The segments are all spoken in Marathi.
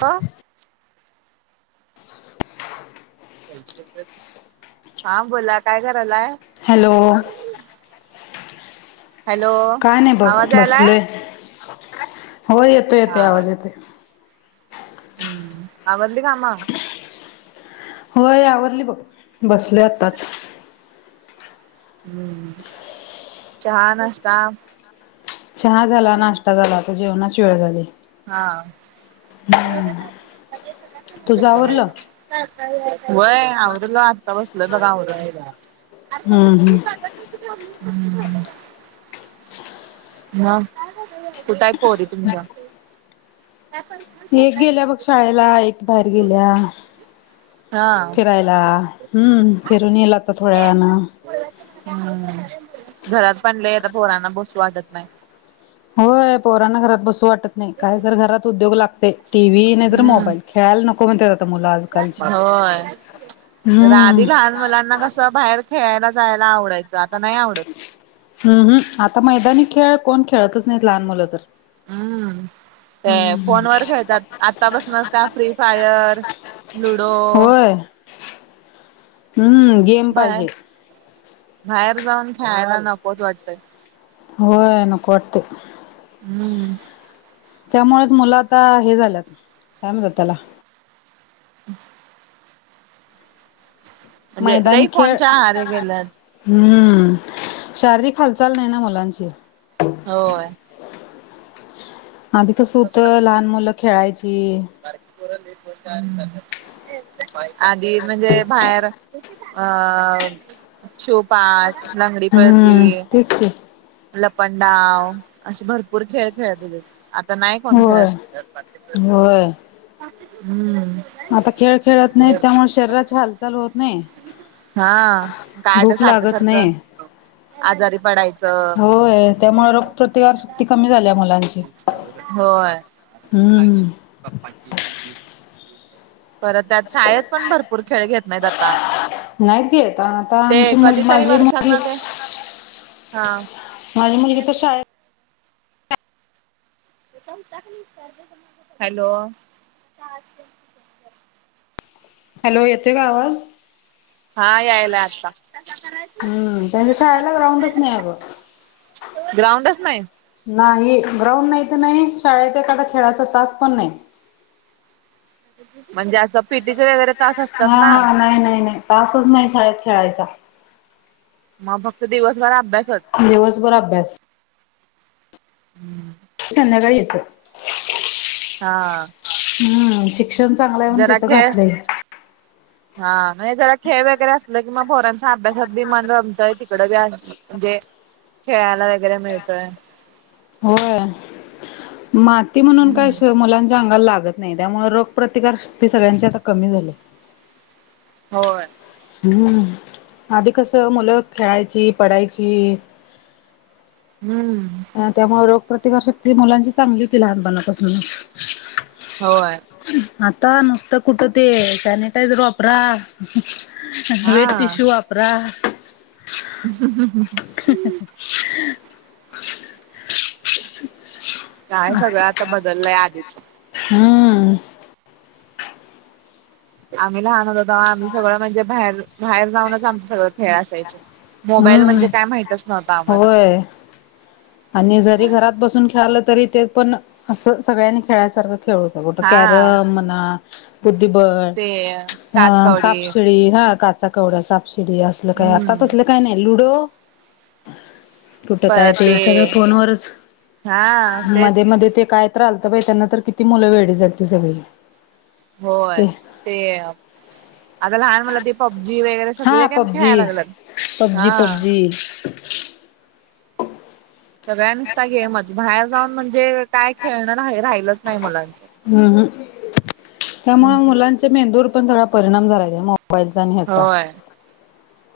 का? हा बोला काय करायलाय हॅलो हॅलो काय नाही ब आवाज यायलाय बसलोय हो येतो हा येतो आवाज येतोय. हम्म आवरंली काम होय आवरली बघ बसलोय आताच हम्म चहा नाश्ता चहा झाला नाश्ता झाला आता जेवणाची वेळ झाली. हा तुझं आवरलं होय आवरुल आत्ता बसलो बघा आवरला हम्म हम्म हम् हम् म कुठ हाय पोरी तुमच्या एक गेल्या बघ शाळेला एक बाहेर गेल्या हा फिरायला हम्म फिरून येयला आत्ताच थोड्या वेळानं हम्म घरात पण लय आता पोरांना बसू वाटत नाय. होय पोराना घरात बसू वाटत नाय काय तर घरात उद्योग लागतय टी व्ही नाय तर हम्म मोबाईल खेळायला नको म्हणत्यात आता मुलं आजकालची होय हूं आधी लहान मुलांना कसं बाहेर खेळायला जायला आवडायंचं आता नाही आवडत. हम्म हम्म आता मैदानी खेळ कोण खेळतच नाहीत लहान मुलं तर हम्म ते फोन वर खेळतात आत्तापसनच त्या फ्री फायर लुडो [unintelligible] हम्म गेम बाहेर पाहिजे. बाहेर जाऊन खेयला नकोच वाटतय हो ना कोटते हम्म त्यामुळेच मुलं आता हे झाल्यात काय म्हतात त्याला हम् म्हणजे मैदानी लई खेळ फोनच्या आहारी गेल्यात हम्म शारीरिक हालचाल नाही ना मुलांची होय आधी कसं होत लहान मुलं खेळायची क पर ल आधी म्हणजे बाहेर अ शोपा लांगडी पळती सखी लपंडाव असे भरपूर खेळ खेळत होते तर नाही कोणत्या होय होय हम्म आता खेळ खेळत नाही त्यामुळे शरीराची हालचाल होत नाही हा काय तर भूक सारखं लागत सारखं नाही आजारी पडायच होय त्यामुळे रोगप्रतिकार शक्ती कमी झाली मुलांची होय हम्म परत त्यात शाळेत पण भरपूर खेळ घेत नाहीत आता नाहीकेत ते कधीतरी वर्षांना ते हा माझी मुलगी तर शाळ खल हॅलो येते का आवाज हा यायला आत्ता हम्म त्यांळेला ग्रउं स् नाहीकू ग्राउंडच नाही नाही ग्राउंड नाही तर नाही शाळेत एखादा खेळाचा तास पण नाही म्हणजे असं पिटीचे वगरे तास हा असतात ना हा नाही नाही नाही तासच नाही शाळात खेळायचा मग फक्त दिवसभर अभ्यासच व्यवस बरा बेस्ट चंदकाळीेत हा हम श जरा खळ हा नाही जरा खेळ वगैरे असलं कि मग फोऱ्यांचा अभ्यासात बी मन रमतंय तिकडं बी अस म्हणजे खेळाला वगैरे मिळतोय होय माती म्हणून काय मुलांच्या अंगाला लागत नाही त्यामुळे रोग प्र्रतिकार शक्ती सगळ्यांची आता कमी झाली होय आधी कसं मुलं खेळायची पडायची हम्म त्यामुळे रोग प्र्रतिकारशक्ती मुलांची चांगली होती लानपणापासूनच होय आता नुसत कुठती सॅनीिटैझर अप्र वेटी हा शू अपरा ह ह ह ह. [inaudible] [unintelligible] [unintelligible] काय अस सगळं आता बदललंय आधीच. हम्म. आमेला आन. आम्ही सगळ म्हणजे बा बाहेर जाऊनचम सगळ खेळ असाय मोबाईल हम्म म्हणजे काय माह. होता आम्हाला‌ होय आणि जरी घरात बसून खेळालं तरी ते पण असं सगळ्यांनी खेळासारखं खेळत. त्या गोटं हा कॅरम म कुदी बळ. ते. अ काचकवडी सापसिडी हा काचा कवड्या सापसिडी असलं काय आता. हम्म कसलं काय नाही लुडो. [inaudible] कुठं काय ते सगळं फोनवरच हा तेच मध्ये मध्ये ते काय. लत बाई त्यांना तर किती मुलं वेळे झालती सगळी. होय ते ते. आता लहान मुला ते पब्जी वगैरे सगळ हा काय खेळायला लागलं हा. ती. सगळ्यांनीचता गेमच बाहेर जाऊन म्हणजे काय खेळणं राहिलच नाही मुलांचं. ह् त्यामुळे मुलांच्या मेंदूवर पण सगळा परिणाम झालाय त्या. मोबाईल. होय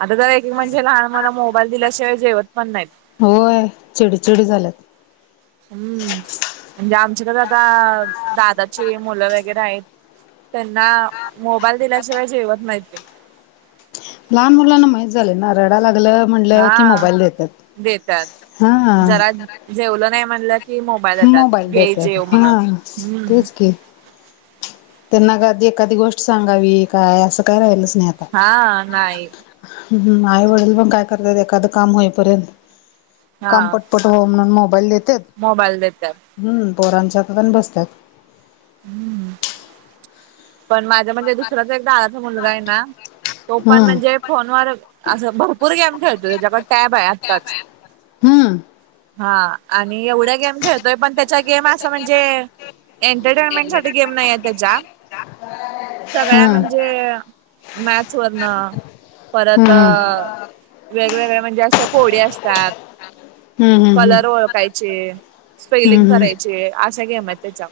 आता जर एक म्हणजे लहान मला मोबाईल दिल्याशिवाय जेवत पण नाहीत. होय चेडी चचेडी झाल्यात. हम्म म्हणजे आमच्याकडे आता दादाचे मुलं वगैरे आहेत. त्यांना मोबाईल दिल्याशिवाय जेवत माहिती. लहान मुलांना माहित झालं ना रडा लागलं म्हणलं की हा मोबाईल देतात. देतात हा जरा जेवलं नाही म्हणलं की मोबाईल देतात घे देतात जेव म्हणून. हा हम्म. तेच की. त्यांना कधी एखादी गोष्ट सांगावी काय असं काय राहिल स्नेहत. हा नाही. ह आई वडील पण काय करतात एखादं काम होईपर्यंत काम हा पट पटून मोबाईल देत. मोबाईल देतात. हम पोरांच्या आात आणि बसतात. हम्म. पण माझ्या म्हणजे दुसराचा एकदाादााचा मुलगा आहे ना तो पण हम्म म्हणजे. फोनवर असं भरपूर गेम खेळतो त्याच्याकडे टॅब आहे आत्ताच. हम्म [inaudible] हा आणि एवढ्या गेम खेळतोय पण त्याचा गेम असं म्हणजे. एंटरटेनमेंट साठी गेम नाहीे त्याच्या. सगळ्या हम्म म्हणजे मॅथस वरनं परत. हम्म हम्म वेगवेगळ म्हणजे असं पोळे असतात. हम्म हम्म. कलर ओळखायचे स्पेलिंग हम्म हम्म करायचे अशा घेम आहेत त्याच्या.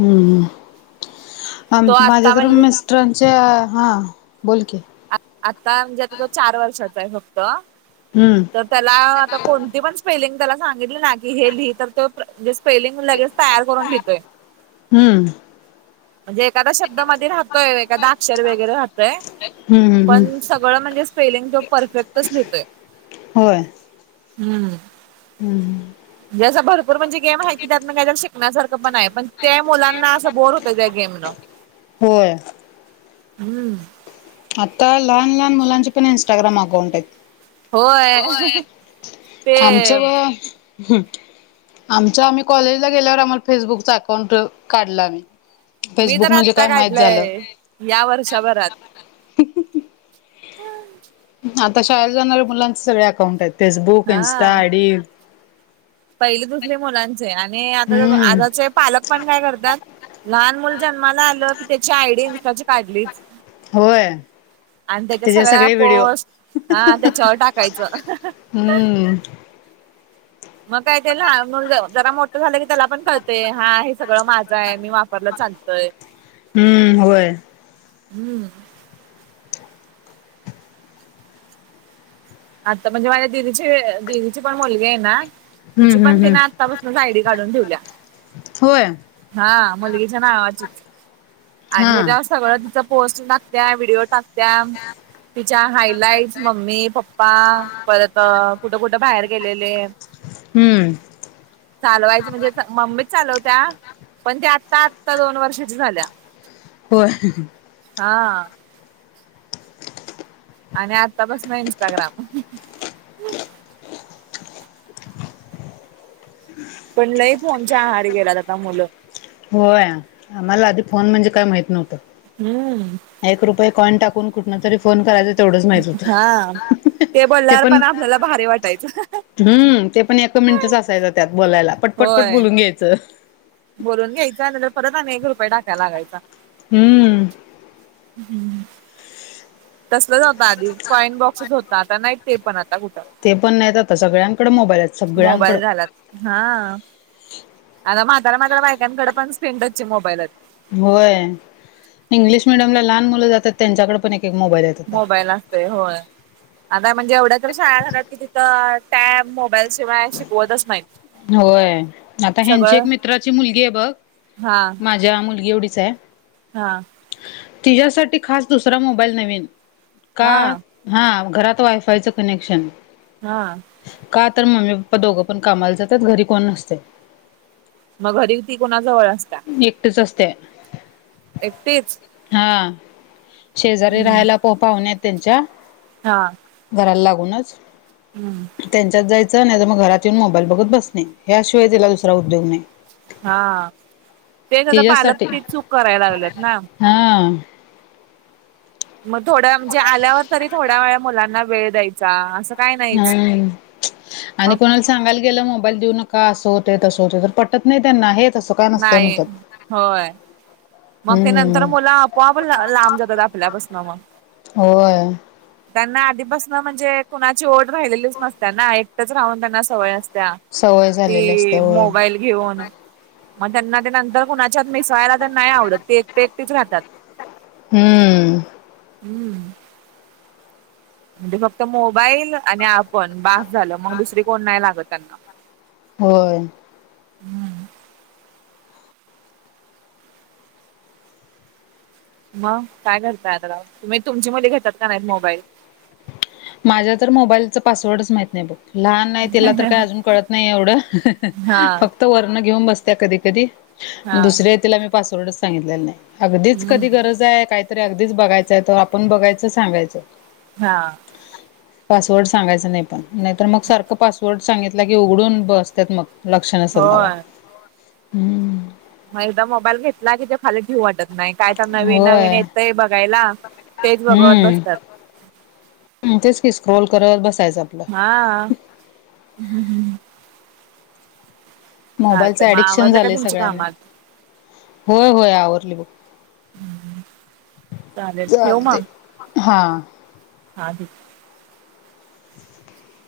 हम्म आम तो माझ्या आता तर म म्हणजे मिस्टरंटचे हां बोल की. आत्ता म्हणजे आता तो चार वर्षाचा आहे फक्त. हम्म. त्याला आता कोणती पण स्पेलिंग त्याला सांगितली ना की हे लि तर ते‌. े स्पेलिंग लगेच तयार करून घेतोय. हम्म. म्हणजे एखादा शब्द मध राहतोय एखादा अक्षर वगैरे राहतोय. हम् हम् पण सगळं म्हणजे स्पेलिंग तो परफेक्टच लिहीतोय. होय हम्म हम् जं भरपूर म्हणजे गेम आहे क त्यात काय शिकण्यासारखं पण आहे पण ते मुलांना असं बोर होत. घा गेम न होय हम्म आता लहान लहान मुलांचे पण इं्स्टाग्राम अकाउंट आहेत. होय ते आमचं व आमच्या आम्ही कॉलेजला गेल्यावर आम्हाला फेसबुकच अकाउंट काढला आम्ही मी फेसबुक तर म्हणजे आत्ता काय माहित झालं. काढलंय या वर्षभरात आता शाळेत जाणाऱ्या मुलांचे सगळे अकाउंट आहेत फेसबुक इन्स्टा हा. आयडी. पहिली दुसरी मुलांचे आणि आता हम्म आताचे पालक पण काय करतात लहान मुल जन्माला आलं की त्याची आयडी इन्स्टाची काढली. होय. आणि त्याच्या त्याचे सगळ्या सगळे व्हिडिओ पोस् हा त्याच्यावर टाकायचं. हम्म मग काय ते मग जरा मोठं झालं की त्याला पण कळते हा सगळं माझा आहे मी वापरला चालतोय हम्म होय हम्म आता म्हणजे माझ्या दिदीची दिदीची पण मुलगी आहे ना, हम्म तिची पण हम्म हम्म तिने आत्तापासूनच आयडी काढून ठेवल्या. होय. हा मुलगीच्या नावाची हा आणि त्या्याच्या सगळं तिच पोस्ट टाकत्या व्हिडिओ टाक्या तिच्या हायलाइटस मम्मी प् परत कुठं कुठं बाहेर गेलेले. हम्म चालवायचं म्हणजे मम्मीच चालवत्या. पण ते आत्ता आत्ता दोन वर्षाची झाल्या. होय हा आणि आत्तापस ना इं्स्टाग्राम पण लई फोनच्या आहार गेलात आता मुलं होय आम्हाला आधी फोन म्हणजे काय माहित नव्हतं. हम्म एक रुपये कॉइन टाकून कुठ तरी फोन करायच तेवढंच माहित हा होत ते बोलल्यावर पण आपल्याला भारी वाटायचं हम् ते पण एक मिनिटच असायचं त्यात बोलायला पट पटपट होय बोलून घ्यायचं. बोलून घ्यायचा आणिंत परत त्यात एक रुपये टाकाय लागायचा. हम्म तसलच होता आधी फॉइन बॉक्सस होता आता नाही ते पण आता कुठं ते पण नाहीत आता सगळ्यांकडे मोबाईल आहेत सगळ्यांकडं मोबाईल झालात. हा आता म्हातार म्हातारा बायकांकडे पण स्क्रीनटच मोबाईल आहे. होय इंग्लिश मिडियम ला लहान मुलं जातात त्यांच्याकडे पण एक एक मोबाईल य. मोबाईल असते होय आता म्हणजे एवढ्या तर शाळा झाल्यात की तिथं टॅब मोबाईल शिवाय शिकवतच नाहीत. होय आता ह्यांची सगळं एक मित्राची मुलगी आहे बघ हा माझ्या मुलगी एवढीच आहे. हा. तिच्या्यासाठी खास दुसरा मोबाईल नवीन का. हा हा घरात वायफायचं कनेक्शन. हा. का तर मम्मी पप्पा दोघं पण कामाला जातात घरी कोण नसते. मग घरी ती कोणा जवळ असत? एकटच असते. एकटेच. हा शेजारी हम्म राहायला प पाहून येत त्यांच्या. हा. घराला लागूनच. हम्म. त्यांच्यात जायचं नाही तर मग घरात येऊन मोबाईल बघत बसणे याशिवाय त्याला दुसरा उद्योग नाही. हा तेच आता पालक ते चूक करायला लागलेत ना. हां. मग थोड्या म्हणजे आल्यावर तरी थोड्या वेळा मुलांना वेळ द्यायचा. असं काय नाहीच हम् आणि मग. कोणाला सांगायला गेलं मोबाईल देऊ न का असं होते तसं होते तर पटत नाही त्यांना हे तसं. काय नसतंय नाही म्हणतात होय. मग ते नंतर हम्म मुला आपोआप लांब जातात आपल्यापासन मग. होय [inaudible] त्यांना आधीपासन म्हणजे कुणाची ओढ राहिलेलीच नसतना एक. राह त्यांना सवय असत सवय झालेली असते होय मो. घेऊन मग त्यांना नंतर कुणाच्या मिसायला. नाही आवडत ते एकटे एकटीच राहतात हम्म हम्म. म्हणजे फक्त मोबाईल आणि आपण बास झालं मग दुसरी कोण नाही लागत त्यांना. होय. हम्म मग काय करताय आता तुम्ही तुमची मुली घेतात का नाहीत मोबाईल? माझ्या तर मोबाईलचं पासवर्डच माहत नाही बघ. लहान नाही त्याला तर काय अजून कळत नाही एवढं हा फक्त. [unintelligible] तर वर्ण घऊन बसत्या कधी कधी हा दुसऱ्या तिला मी पासवर्डच सांगितलेलं नाही. अगदीच हम्म कधी गरज आहे काहीतरी अगदीच बघायचंय त आपण बघायचं सांगायचं. हा. पासवर्ड सांगायच नाही पण नाहीतर मग सारखं पासवर्ड सांगितलं की उघडून बसतात मग. लक्षण असल नावा होय. हम्. मग एकदा मोबाईल घेतला की ते खा ठीऊ वाटत. नाही काय तर नवीन नवीन होय येतंय बघायला तेच बघवत बसतात. हम्म तेच की स्क्रोल करत बसायचं आपला. हा हम् हम्म. मोबाईलच चालतय मग ऍडिक्शन आवरलं का झाले तुमची सगळ्यांना कामात होय होय आवरली बुक. चालेल ठेऊ चालते मग. हा. हादी. [inaudible]